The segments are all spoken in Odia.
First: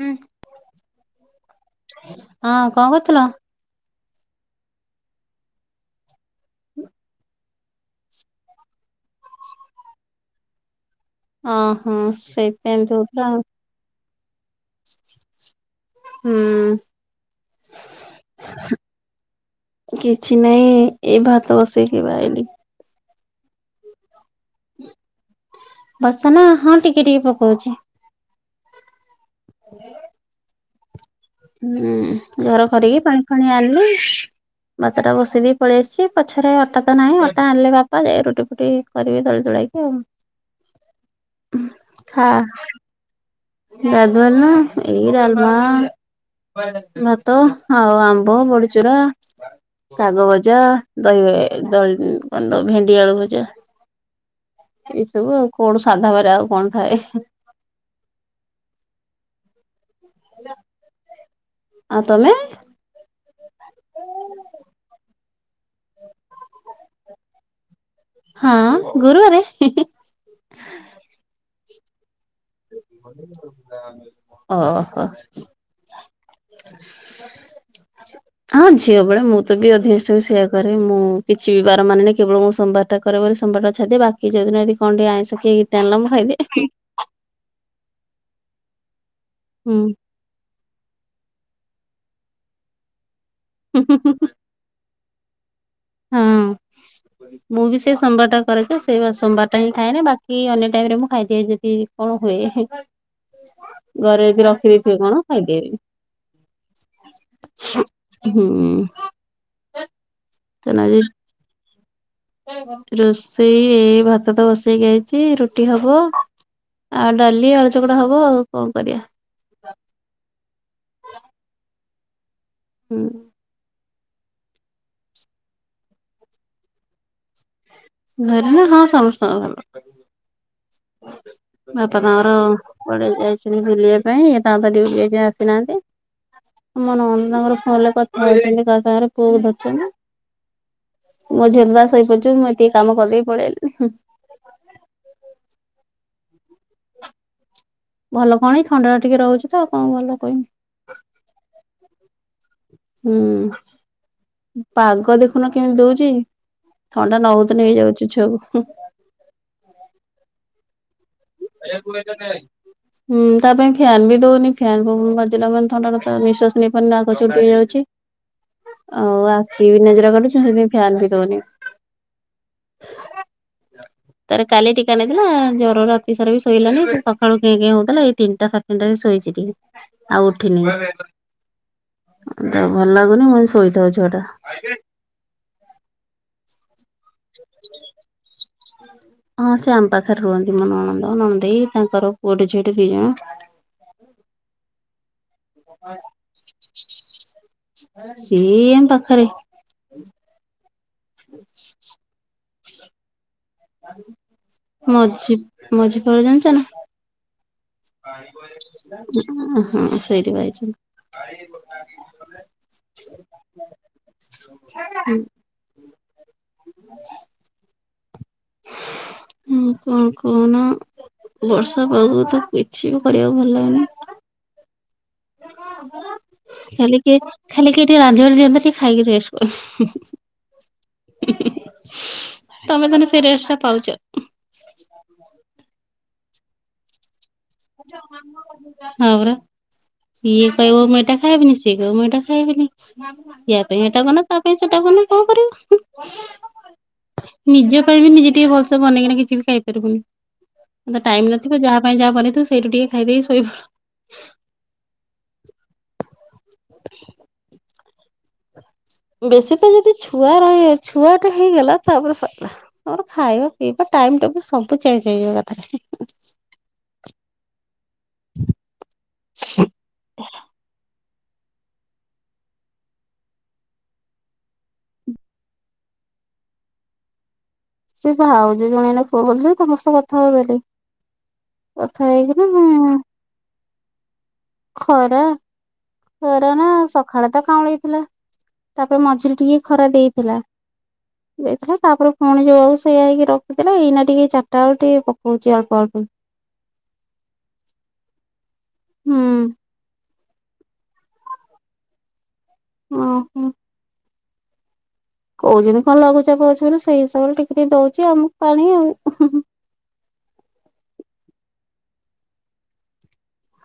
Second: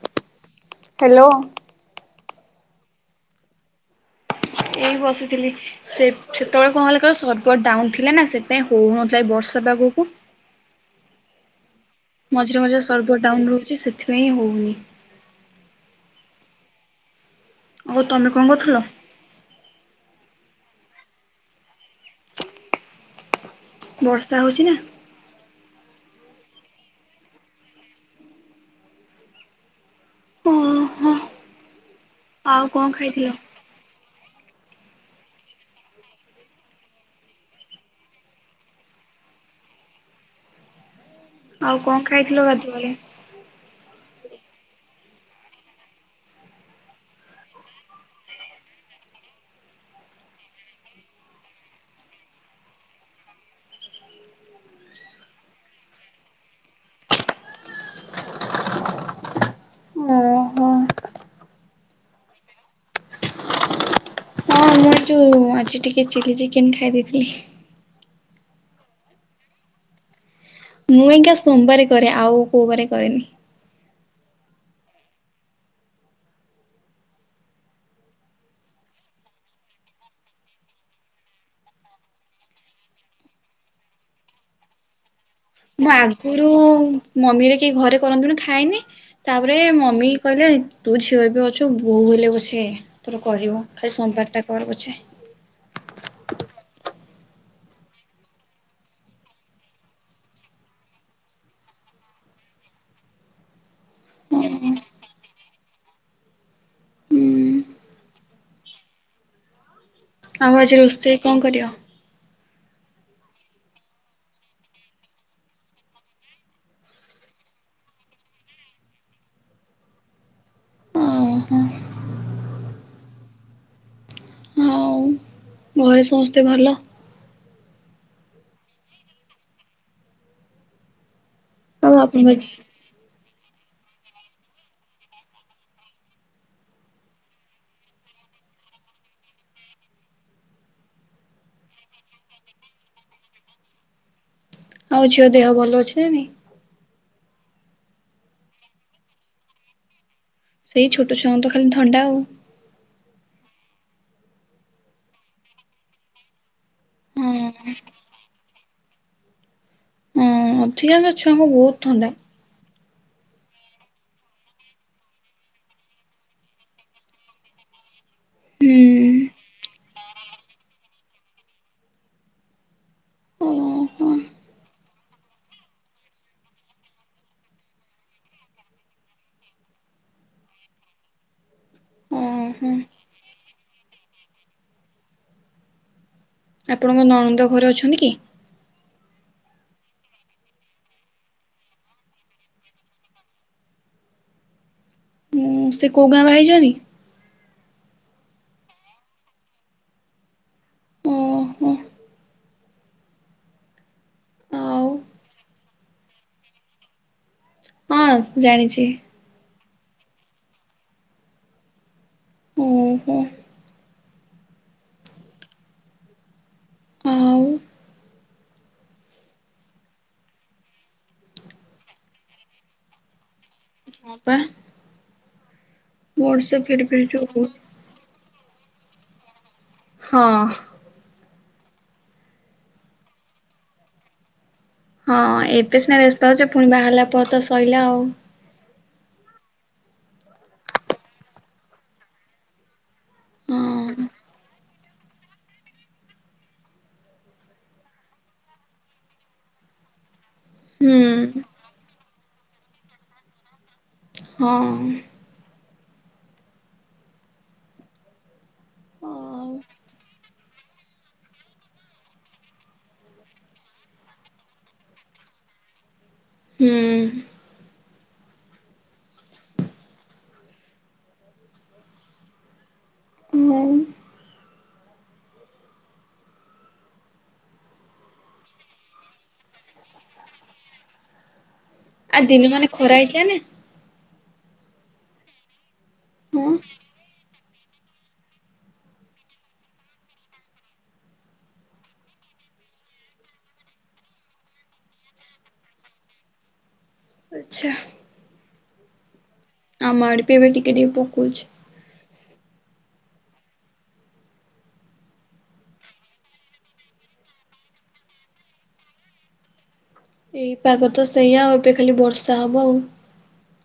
ହୁଁ ହ୍ୟାଲୋ। ହଁ କଁ କରୁଥିଲ? ଏଇ ବସିଥିଲି ସେ ସେତେବେଳେ କଁ ହେଲା କହିଲ ସର୍ଭର ଡାଉନ ଥିଲା ନା ସେଥପାଇଁ ହଉନଥିଲା, ଏ ବର୍ଷ ର୍ଷା ପାଗୁକୁ। ହ। ଅ ହଁ ସେଇଥପାଇଁ ଏମତି ହଉଚି ଆଉ। ଏଥିପାଇଁ ହଉନି। ହୁଁ। ଆଉ ତମେ କଁ କରୁଥିଲ? କିଛି ନାଇଁ ଏଇ ଭାତ ବସେଇକି ଏବେ ଆଇଲି। ବର୍ଷା ହଉଚି ନା। ବର୍ଷା ନା ହଁ ଟିକେ ଟିକେ ପକଉଛି। [unintelligible] ଓହୋ ହୁଁ ଆଉ ଘର କଣ କରିକି ପାଣି ଖାଇଥିଲ? ଫାଣି ଆଣଲି। ଭାତଟା ବସେଇ ଦେଇ ପଳେଇ ଆସଛି, ପଛରେ ଅଟା ତ ନାହିଁ, ଅଟା ଆଣିଲେ ବାପା ଯାଇ ରୁଟି ଫୁଟି କରିବି ଦଳି ଦୋଳି। ଯାଇକି ଆଉ। ଆଉ କଁ ଖାଇଥିଲ ଗାଧୁଆବେଳେ? ଗାଧୁଆ ବେଲ ନା ଏଇ ଡାଲମା। ଭାତ ଆଉ ଆମ୍ବ, ବଡିଚୁରା। ଶାଗ ଭଜା ଦହିବା, ଦହି କଣ ଭେଣ୍ଡି ଆଳୁ ଭଜା। ଏସବୁ ଆଉ କଣ ସାଧା ବାରେ ଆଉ କଣ ଥାଏ। ଓହୋ [unintelligible] ଆଉ ତମେ? ହଁ ମୁଁ ଯୋଉ ଆଜି ଟିକେ ଚିଲ୍ଲି ଚିକେନ ଖାଇ ଦେଇଥିଲି। ହଁ ଗୁରୁବାରେ। ମୁଁ ଆଜ୍ଞା ସୋମବାରେ କରେ, ଆଉ କୋଉ ବାରେ [unintelligible] କରେନି। ହଉଥିଲା ଆମେ। ଓହୋ। ହଁ ଝିଅ ବେଳେ ମୁଁ ତ ବି ଅଧିକାଂଶ ସମୟ ସେଇଆ କରେ ମୁଁ କିଛି ବାର ମାନେନି କେବଳ ମୁଁ ସୋମବାରଟା କରେ ବୋଲି। ସୋମବାର ଟାକୁ ଛାଡି ଦେଇକି ବାକି ଯୋଉଦିନ ଯଦି କଣ ଟିକେ ଆଇଁଷ କିଏ ଗିତେ ମୁଁ ଆଣିଲା ଖାଇଦିଏ। ଆଗୁରୁ ମମି କିଏ ଘରେ କରନ୍ତୁନି ଖାଇନି ତାପରେ ହୁଁ ମମି କହିଲେ ତୁ ଝିଅ ଏବେ ଅଛୁ। ତୁ ବୋହୂ ହେଲେ ପଛେ ତୋର କରିବୁ ଖାଲି ସୋମବାରଟା କର ପଛେ। ହଁ [unintelligible] ମୁଁ ବି ସେଇ ସୋମବାରଟା କରେ ତ ସେଇ ସୋମବାରଟା ହିଁ ଖାଏନି, ବାକି ଅନ୍ୟ ଟାଇମରେ ମୁଁ ଖାଇଦିଏ ଯଦି କଣ ହୁଏ। ଘରେ ଯଦି ରଖି ହୁଁ ଦେଇଥିବ କଣ। [unintelligible] ବି ହୁଁ। ଆଉ ଆଜି ରୋଷେଇ କଣ କର। ରୋଷେଇ ଏଇ ଭାତ ତ ବଷେଇ ଯାଇଛି ରୁଟି ହବ। ଆଉ ଡାଲି ଆଳଚଗଡା ହବ ଆଉ କଣ କରିବା। [unintelligible] ଓହୋ ହୁଁ। ହଉ। ଘରେ ସମସ୍ତେ ଭଲ। ଧାରନ ହଁ ସଂସାର । ବାପା ଆଉ ତାଙ୍କର ଆପଣଙ୍କ ପେଇ ଯାଇଛନ୍ତି ବୁଲିବା ପାଇଁ ଏ ତାଙ୍କ ତଡ ଯାଇ ଆସିନାହାନ୍ତି। ମୋ ନ ତାଙ୍କର ଫୋନରେ କଥାଛନ୍ତି ସାଙ୍ଗରେ ପୁଅକୁ ଧରିଛନ୍ତି। ମୋ ଝିଲ ବାସ ହେଇପାରୁଛ ମୁଁ ଟିକେ କାମ କର ପଳେଇଲିି। ଆଉ ଝିଅ ଦେହ ଭଲ ଅଛିି ଭଲ କଣ ଏଇ ଥଣ୍ଡା ଟିକେ ରହୁଛି ତ ଆ କଣ ଭଲ କହିମି। ସେଇ ଛୋଟ ଛୁଆ ତ ଖାଲି ଥଣ୍ଡା ଆଉ ହୁଁ ପାଗ ଦେଖୁନ କେମିତି ଦଉଛି ଥଣ୍ଡା ନ ହଉଦନ ହଁ। ହେଇଯାଉଛି ଛୁଆକୁ ହଁ ଅଧିକାଂଶ ଛୁଆଙ୍କୁ ବହୁତ ଥଣ୍ଡା ହୁଁ ତା ପାଇଁ ଫ୍ୟାାନ ବି ଦଉନି ଫ୍ୟାାନ ବାଜିଲା ମ ଥଣ୍ଡା ନିଶ୍ୱାସ ନେଇ ପାରୁନି ନାଗ ଛଟ ହେଇଯାଉଛି ହୁଁ। ଆଉ ଆଖି ବି ନଜର ଦ ଫାନ ବି ଦଉନି ଓହୋ ତାର କାଲି ଟିକା ନେଇଥିଲା ଜରର ସାର ବି ଶୋଇଲାଣି ସକାଳୁ କେହି କେହି ହଉଥିଲା ଏଇ ତିନିଟା ଢେ ତିିଟା ଶୋଇଛିିକ ଆଉ ଉଠିନି ହ ତ ଓହୋ ଭଲ ଲାଗୁନି ମୁ ଶୋଇଥାଉ ଝିଅଆ ଟା ଆପଣଙ୍କ ନଣନ୍ଦ ଘରେ ଅଛନ୍ତି କି ହଁ ଶ୍ୟମ ପାଖରେ ରୁହନ୍ତି ମନଣ ଦେଇ ତା କର ପୁଡ ଟ ବି ଯ [inaudible] ସେ କୋଉଁ ଗାଁ ବା ହେଛଛନ୍ତି ସେମ୍ ପାଖରେ ଓହୋ ଆଉ ମଝି ମଝି ପଡ ଜାଣିଛ ନା ହଁ ଜାଣିଛି ହ ସେ ଭାଇଚ ହୁଁ ହୁ [inaudible] ଆଉ ହଁ କଣ କଣ ବର୍ଷା ପାଳ ତ କିଛି ବି କରିବାକୁ ଭଲ ଲାଗୁନି ହଁ ପା ମୋର ସେ ଫିଡି ଖାଲି ଫିଡି କି ଯୋଉ ହଉଛି ଖାଲି କେଠି ରାଧ ଜୋରଅନ୍ତ ଟେ ଖାଇକି ରେଷ୍ଟ ହଁ। କଲେ ତମେ ତାନେ ସେରେସ ଟା ପାଉଛ ହଁ ଏବେ ସିନା ପାଛ ପୁଣି ବାହାରିଲା ପରେ ତ ସଇଲା ଆଉ ହଁରା ଇଏ କହିବ ମୁ ଏଇଟା ଖାଇବିନି ସିଏ କହିବ ମୁଇ ଏଇଟା ଖାଇବିନି ଇା ପାଇଁ ଏଇଟା ହଁ। ବନ ତା ପାଇଁ ସେଇଟା ବନ କଣ କରିବ ନିଜ ପାଇଁ ବି ନିଜେ ଟିକେ ଭଲସେ ବନେଇକିନା କିଛି ବି ଖାଇପାରିବୁନି ତ ଟାଇମ ହୁଁ ନଥିବ ଯାହା ପାଇଁ ଯାହା କରନିଥିବୁ ସେଇଠୁ ଟିକେ ଖାଇଦେଇ ଶୋଇବୁ ହଁ [inaudible] ଆଉ ବେଶୀ ତ ଯଦି ଛୁଆ ରହ ଛୁଆଟା ହେଇଗଲା ତାପରେ ସା ତାମର ଖାଇବା ପିଇବା ଟାଇମ ଟେବ ସବୁ ଚେଞ୍ଜ ହେଇଯିବ କଥାରେ ହୁଁ ହ ହଉ। ସେ ଭାଉଜ ଜଣେଇିଲ ପୁଅ ବଥିଲ ସମସ୍ତେ କଥା ହଉ ଦେଲେ ଅଥା ଆ ଦିନ ହେଇକିନି ମାନେ ମୁଁ ଖରା ହେଇଥିଲା ଖରା ନା ଅରା ହଁ ନାଁ ସଖାଳେ ତ କାଉଁଳେଇ ଥିଲା। ତାପରେ ମଝିରେ ଟିକେ ଖରା ଦେଇଥିଲା। ଦେଇଥିଲା ତାପରେ ପୁଣି ଯୋଉଆ ଉ ସେଇଆ ହେଇକି ରଖିଥିଲା ଏଇନା ଟିକେ ଚାରିଟା ଏଳୁ ଟିକେ ପକଉଚି ଅଳ୍ପ ଅଳ୍ ଉଁ ଉଚ୍ଛା। ଉଁ। ଆମ ଆଡ଼େ ବି ଏବେ ଟିକେ ଟିକ ପକଉଚି। ଉଁ ହୁଁ। କୋହୁଚନ୍ତି କଣ ଲଘୁଚାପ ଅଛି ବୋଲି ସେଇ ହିସାବରେ ଟିକେ ଟିକେ ଦଉଚି ଆମକୁ ପାଣି ଆଉ। ଏଇ ପାଗ ତ ସେଇଆ ଆଉ ଏବେ ଖାଲି ବର୍ଷା ହବ ଆଉ।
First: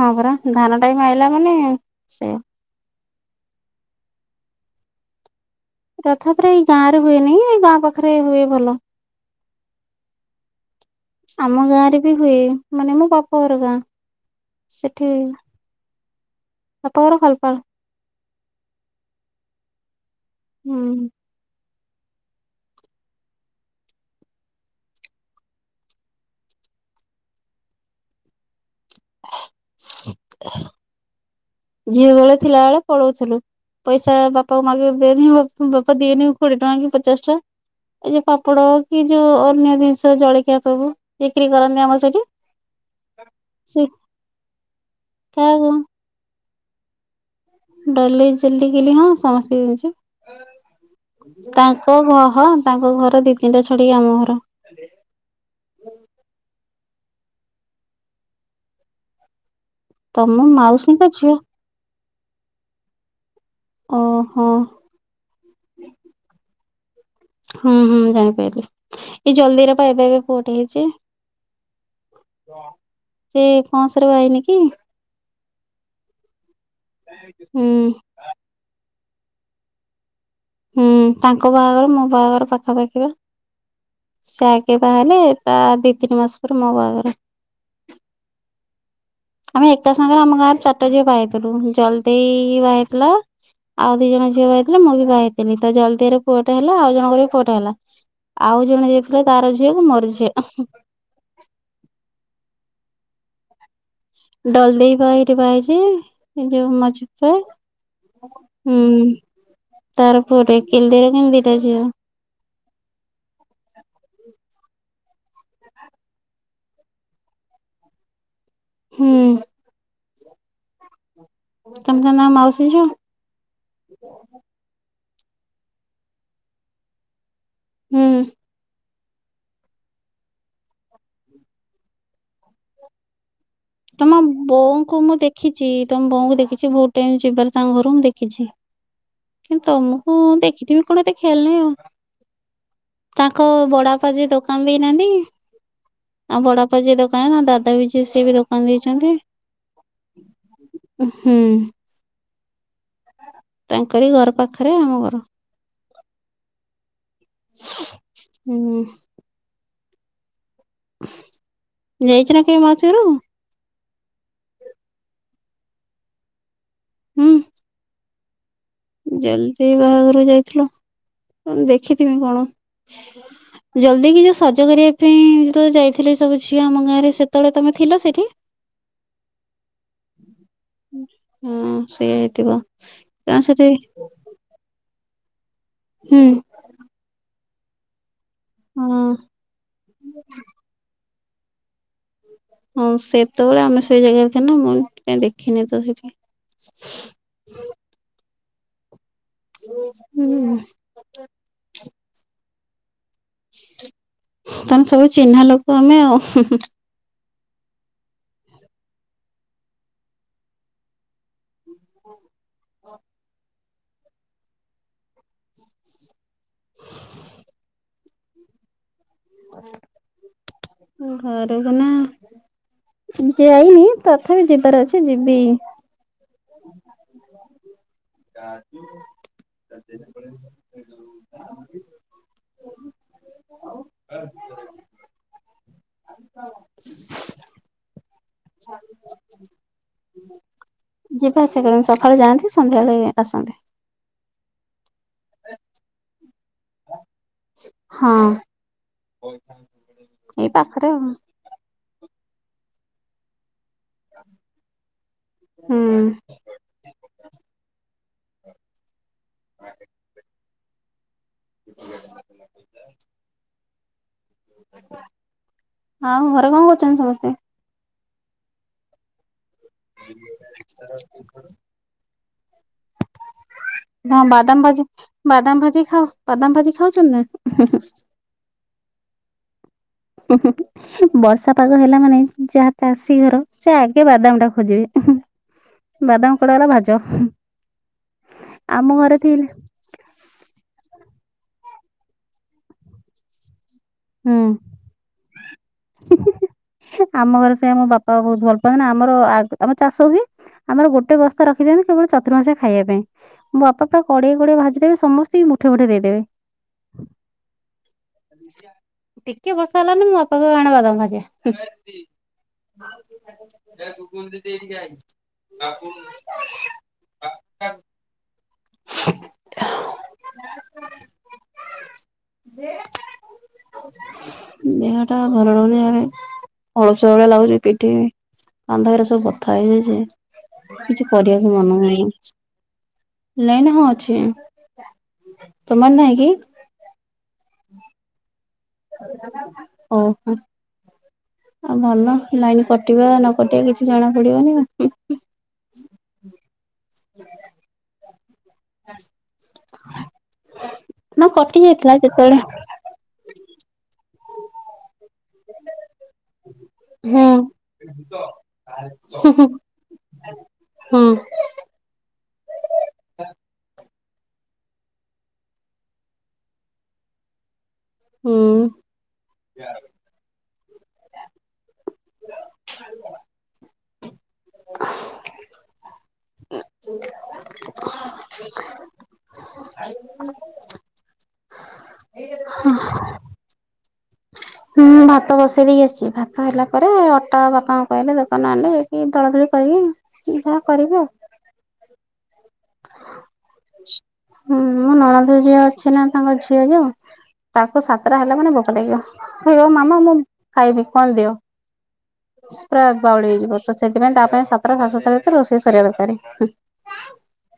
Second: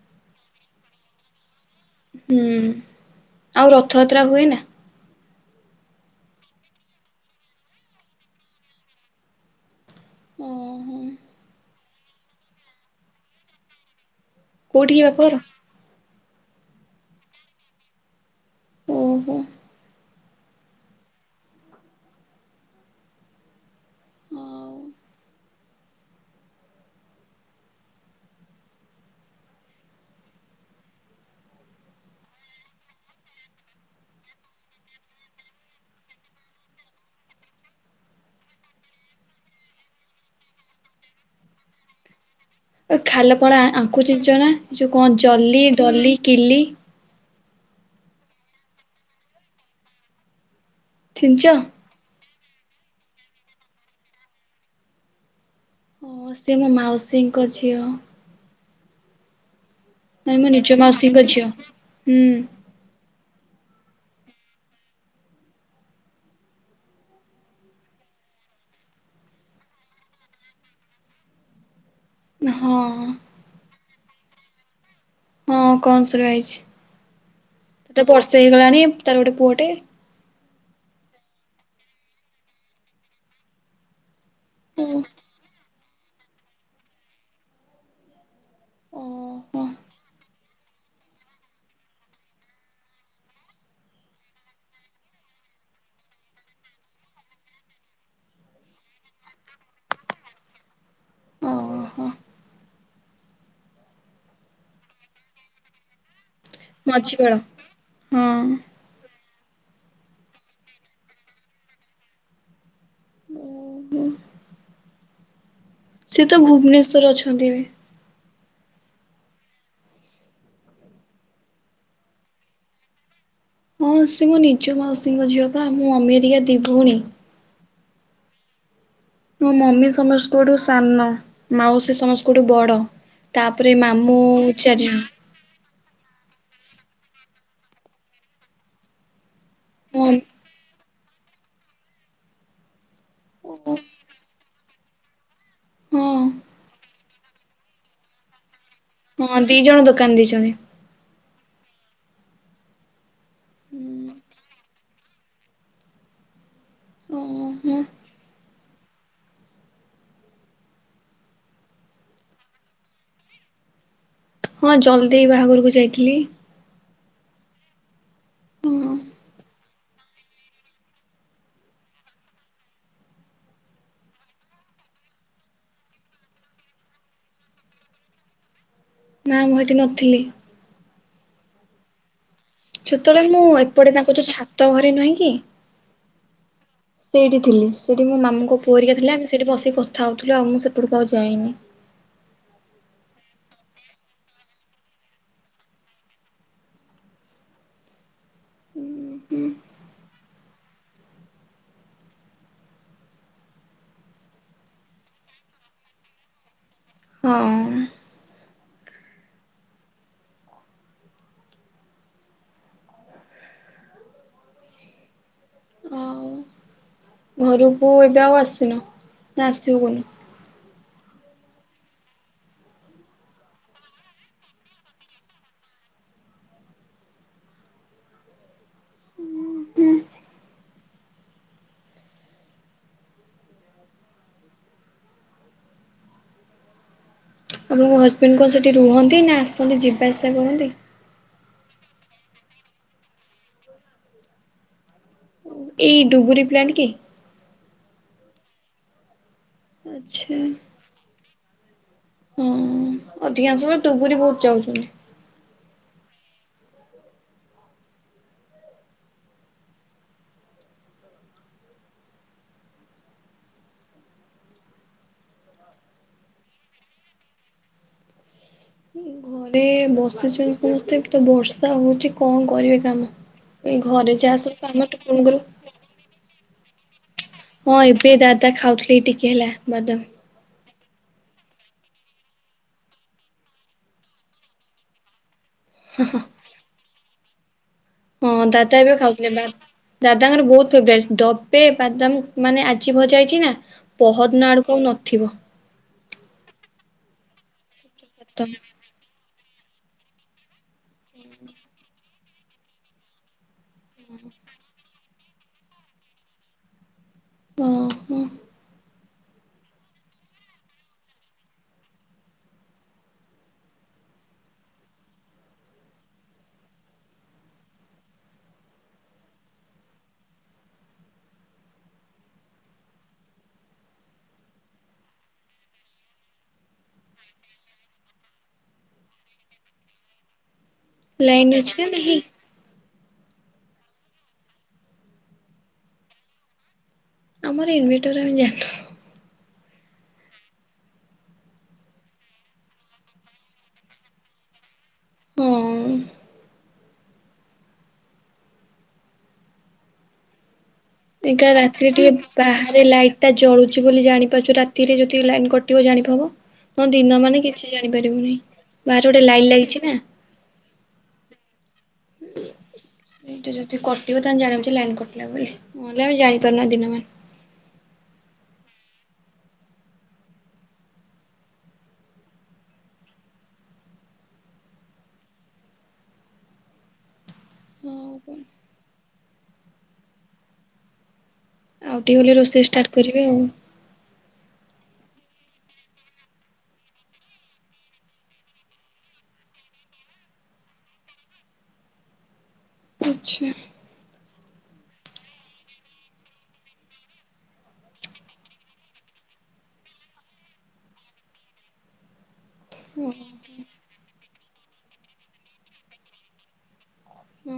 ହଁ ପରା ଧାନ ଟାଇମ୍ ଆଇଲା ମାନେ ସେ ହୁଁ ଆଉ ରଥଯାତ୍ରା ହୁଏ ନାଁ? ରଥଯାତ୍ରା ଏଇ ଗାଁରେ ହୁଏନେଇ ଏଇ ଗାଁରେ ପାଖରେ ହୁଏ ଭଲ। ଓହୋ ଆମ ଗାଁରେ ବି ହୁଏ ମାନେ ମୋ ବାପ ଘର ଗାଁ। କୋଉଠି କି ବାପଘର? ବାପଘର ଖାଲପାଳ। ଓହୋ। ହୁଁ। ଆଉ ଝିଅ ବେଳେ ଥିଲା ଏଳେ ପଳଉଥୁଲୁ। ପଇସା ବାପାଙ୍କୁ ମାଗେ ଦେନି ବା ବାପା ଦିଅନି କୋଡ଼ିଏ ଟଙ୍କା କି ପଚାଶ ଟଆଁ। ଏଇ ଯୋଉ ପାପଡ଼ କି ଯୋଉ ଅନ୍ୟ ଜିନିଷ ଜଳଖିଆ ସବୁ ବିକ୍ରି କରନ୍ତି ଆମର ସେଇଠି। ଏ ଖାଲପାଳ ଆଙ୍କୁ ଚିନଚନା ଯୋଉ କଁ ଜଲି, ଡଲି, କିଲି? ଡଲି, ଜୁଲି, କିଲି ହଁ ସମସ୍ତିଙ୍କି ଚିନିଚ? ଚିନଚି ତାଙ୍କ ଘ ହଁ ତାଙ୍କ ଘର ଦି ତିନିଟା ଛଡି଼କି ଆମ ଘର। ଓହୋ ସେ ମୋ ମାଉସୀଙ୍କ ଝିଅ। ତମ ମାନେ ମୋ ନିଜ ମାଉସୀଙ୍କ ଝିଅ? ହୁଁ ଅହ। ହୁଁ ହୁଁ ଜାଣିପାଇଲି ଏଇ ଜଲ୍ ଦେଇର ପା ଏବେ ଏବେ ପୁଅଟେ ହେଇଚି। ହଁ ସେ କଅଁସରେ ବା ହେଇନି କି? ହଁ କଂସରେ ବାହା ହେଇଛି ହୁଁ ତତେ ବର୍ଷେ ହେଇଗଲାଣି। ତାର ଗୋଟେ ପୁଅଟେ। ହୁଁ ତାଙ୍କ ବାହାଘର ମୋ ବାହାଘର ପାଖାପାଖି ବା। ସେ ଆଗେ ଓହୋ ବାହା ହେଲେ ତା ଦି ତିନି ମାସ ପରେ ମୋ ବାହାଘର। ଆମେ ଏକା ସାଙ୍ଗରେ ଆମ ଗାଁରେ ଚାରିଟା ଝିଅ ବାହା ହେଇଥିଲୁ ଜଲି ଦି ବାହା ହେଇଥିଲା ଆଉ ଦି ଜଣ ଝିଅ ବାହା ହେଇଥିଲେ ମୁଁ ବି ବାହା ହେଇଥିଲି ତ ଜଲ ଦେଇରେ ପୁଅଟେ ହେଲା ଆଉ ଜଣଙ୍କର ବି ପୁଅଟେ ହେଲା। ଆଉ ଜଣେ ଯିଏ ଥିଲା ତାର ଝିଅ କୁ ମୋର ଝିଅ। ଓହୋ ଡଲ୍ ଦେଇ ପା ଏଇଠି ବାହା ହେଇଚି। ଏ ଯୋଉ ମଝି ବେଳ ମଝିପାଳେ ହଁ। ହୁଁ। ତାର ପୁଅଟେ କିଲି ଦେଇର କିନ୍ତୁ ଦିଟା ଝିଅ। ସିଏ ତ ଭୁବନେଶ୍ଵର ଅଛନ୍ତି ଏବେ। ହୁଁ। ତମେ ତାନ ଆ ମାଉସୀ ଝିଅ? ହଁ ସେ ମୋ ନିଜ ମାଉସୀଙ୍କ ଝିଅ ପା ମୋ ମମି ହେରିକା ଦି ଭୋଉଣୀ। ହୁଁ। ମୋ ମମି ସମସକଠୁ ସାନ ମାଉସୀ ସମସକଠୁ ବଡ଼। ତାପରେ ମାମୁଁ ଚାରି ଜ ଚି ତମ ବୋଉଙ୍କୁ ଦେଖିଚି ବହୁତ ଟାଇମ ଯିବାରେ ତାଙ୍କ ଘରୁ ମୁଁ ଦେଖିଚି। କିନ୍ତୁ ମୋ ତମକୁ ଦେଖିଥିବି କଣ ଏତେ ଖିଆଲ ନାହିଁ ଆଉ। ତାଙ୍କ ବଡାବାପା ଯିଏ ଦୋକାନ ଦେଇନାହାନ୍ତି ହଁ ଆଉ ବଡବାପା ଯିଏ ଦୋକାନ କାଁ ଦାଦା ବି ଯିଏ ସିଏ ବି ଦୋକାନ ଦେଇଛନ୍ତି ହଁ ଦି ଜଣ ଦୋକାନ ଦେଇଚନ୍ତି। ହୁଁ। ତାଙ୍କରି ଘର ପାଖରେ ଆମ ଘର। ଓ ହଁ। ହୁଁ। ଯାଇଛ ନା କେବେ ମାଉସି ଘରୁ? ହଁ ଜଲଦି ବାହାଘରକୁ ଯାଇଥିଲି । ହୁଁ ହଁ। ଜଲଦି ବାହାଘରକୁ ଯାଇଥିଲ ଦେଖିଥିମି କଣ ଜଲ୍ଦି କି ଯୋଉ ସଜ କରିବା ପାଇଁ ଯେତେ ବେଳେ ଯାଇଥିଲେ ସବୁ ଝିଅ ଆମ ଗାଁରେ ସେତେବେଳେ ତମେ ଥିଲ ସେଇଠି ନା ମୁଁ ଏଠି ନଥିଲି ହଁ ସେଇଆ ହେଇଥିବ ସେ ପଟେ ତାଙ୍କ ତୋ ଛାତ ଘରେ ନୁହଁ କି? ହୁଁ ସେଇଠି ଥିଲି ସେଠି ମୋ ମାମୁଁଙ୍କ ପୁଅରିକା ହଁ ଥିଲା ଆମେ ସେଠି ବସିକି କଥା ହଉଥିଲୁ ଆଉ ମୁଁ ସେପଟକୁ ଆଉ ଯାଇନି ହଁ ସେତେବେଳେ ଆମେ ସେଇ ଜାଗାରେ ଥିନୁ ମୁଁ କା ଇଦେଖିନି ତ ସେଠି [unintelligible] ହୁଁ [unintelligible] ତମେ ସବୁ ଚିହ୍ନା ଲୋକ ଆମେ ଆଉ ହୁ ହୁ ହଁ ହ ହ ଆଉ ଘରକୁ ଏବେ ଆଉ ଆସିନ ନା ଆସିବୁ କନୁ ଓ ଘରୁ କୁ ନା ଯାଇନି ତଥାପି ଯିବାର ଅଛି ଯିବି [unintelligible] ଆଉ ଆ [unintelligible] ଆପଣଙ୍କ ହଜବେଣ୍ଡ କଣ ସେଠି ରୁହନ୍ତି ନା ଆସନ୍ତି ଯିବା ଆସିବା କରନ୍ତି? ଯିବା ଆସିବା କରନ୍ତୁ ସକାଳେ ଯାଆନ୍ତି ସନ୍ଧ୍ୟାବେଳେ ଆସନ୍ତି ଏଇ ଡୁବୁରି ପ୍ଲାନଟ କି? ହଁ ଆଚ୍ଛା ଏଇ ପାଖରେ ଆଉ। ହଁ ଅଧିକାଂଶ ଡୁବୁରି ବହୁତ ଯାଉଛନ୍ତି । [unintelligible] [unintelligible] ହଁ ଘରେ କଣ କରୁଛନ୍ତି ସମସ୍ତେ? ଘରେ ବସିଛନ୍ତି ସମସ୍ତେ ତ ବର୍ଷା ହଉଛି କଣ କରିବେ କାମ ଏଇ ଘରେ ହଁ ଯାହା ସବୁ ବାଦାମ କାମ ଭାଜି ଟୁକୁଙ୍କର ବାଦାମ ଭାଜି ଖାଅ ବାଦାମ ଭାଜି ଖାଉଛନ୍ତି ନା ହଁ ଏବେ ଦାଦା ଖାଉଥିଲି ଟିକେ ହେଲା ବାଦାମ ବର୍ଷା ପାଗ ହେଲା ମାନେ ଯାହା ଚାଷୀ ଘର ସେ ଆଗେ ବାଦାମ ଟା ଖୋଜିବେ ଉ ହୁ ବାଦାମ କୁଆଡେ ଗଲା ଭାଜ ହଁ ଦାଦା ଆମ ଏବେ ଘରେ ଖାଉଥିଲେ ବା ଥିଲେ ଦାଦାଙ୍କର ବହୁତ ଫେବଟ ପେ ବାଦାମ ମାନେ ଆଜି ଭଜାଇଛି ନା ପହଦ ନା ଆଡକୁ ଆଉ ନଥିବ ହୁ ହୁ ଆମ ଘରେ ପାଇଁ ଆମ ବାପା ବହୁତ ଭଲ ପାଆନ୍ତି ଆମର ଆ ଆମ ଚାଷ ହୁଏ । ଆମର ଗୋଟେ ବସ୍ତା ରଖିଦିଅନ୍ତି କେବଳ ଚତୁର ମାସିଆ ଖାଇବା ପାଇଁ ମୋ ବାପା ପୁରା କଡେଇଏ କଡେଇଏ ଭାଜିଦେବେ ସମସ୍ ଇକି ମୁଠେ ମୁଠେ ଦେଇଦେବେ। ହଁ ହଁ ଟିକେ ବର୍ଷା ହେଲା ମାନେ ମୋ ବାପା କହିବେ ଆଣେ ବାଦାମ ଭାଜିବା ହୁଁ। ଏ କୁକୁନ ଦିଦି ଏଇଠିକି ଆଇ ବାପୁନ ବାପୁନ ଖା ଦେହଟା ଭଲ ରହୁନି ଆରେ ଅଳସୁଆ ଭଳିଆ ଲାଗୁଚି ପିଠି କାନ୍ଧା ଏରା ସବୁ ବଥା ହେଇଯାଇଚି। କିଛି ଲାଇନ କରିବାକୁ ଅଛି ମନ ନା ନାହିଁ? ହୋଉନି। ନାଇନି ହଁ ଅଛି ତମର ନହିଁ କି। ଆମର ଇନଭେଟର ଆମେ ଯା ଓହୋ। ଆଉ ଭଲ ଲାଇନି କଟିବ ନ କଟିବ କିଛି ଜଣା ପଡିବନି ହୁଁ। ହୁଁ। ହଁ ଏକା ରାତିରେ ଟିକେ ବାହାରେ ଲାଇଟଟା ଜଳୁ ଳୁଚି ବୋଲି ଜାଣିପାରଚୁ ରାତିରେ ଯଦି ଲାଇନ୍ କଟିବ ଜାଣିପା ହବ ହଁ ଦିନ ହୁଁ ମାନେ କିଛି ଜାଣିପାରିବୁନେହି ବାହାରେ ଗୋଟେ ଲାଇଟ୍ ଲାଗିଛି ନା। ହଁ। ଏଇଟା ଯଦି କ ଟିବ ତାହାଲେ ଜାଣିବ ଯେ ଲାଇନ୍ କାଟିଲା ବୋଲି, ନହେଲେ ଆମେ ଜାଣିପାରୁନା ଦିନ ମାନ। ହୁଁ। ହଁ ହଉ ଆଉ କଣ ଆ ଆଉ ଟିକେ ଗଲେ ରୋଷେଇ ଷ୍ଟାର୍ଟ କରିବେ ଆଉ। ହୁଁ ଭାତ ବସେଇ ଦେଇକି ଆସଚି ଭାତ ହେଲା ପରେ ଅଟା ବାପାଙ୍କୁ କହିଲେ ଦୋକାନ ଆଣିଲ ଯାଇକି ଦଳାଦଳି କରି ଉଁ ଯାହା କରିବି ଆଉ। ଆଛା। ହୁଁ ମୋ ନଣଦେଇ ଯିଏ ଅଛି ନା ତାଙ୍କ ଝିଅ ଯୋଉ ତାକୁ ସାତଟା ହେଲା ମାନେ ଭୋକ ଲାଗିବ କହିବ ମାମା ମୁଁ ଖାଇବି କଣ ଦିଅ। ପୁରା ବାଉଳି ହେଇଯିବ ତ ସେଥିପାଇଁ ତା ପାଇଁ ସାତଟା ସାଢେ ସାତଟା ଭିତରେ ରୋଷେଇ ସରିବା ଦରକାରେ। ହ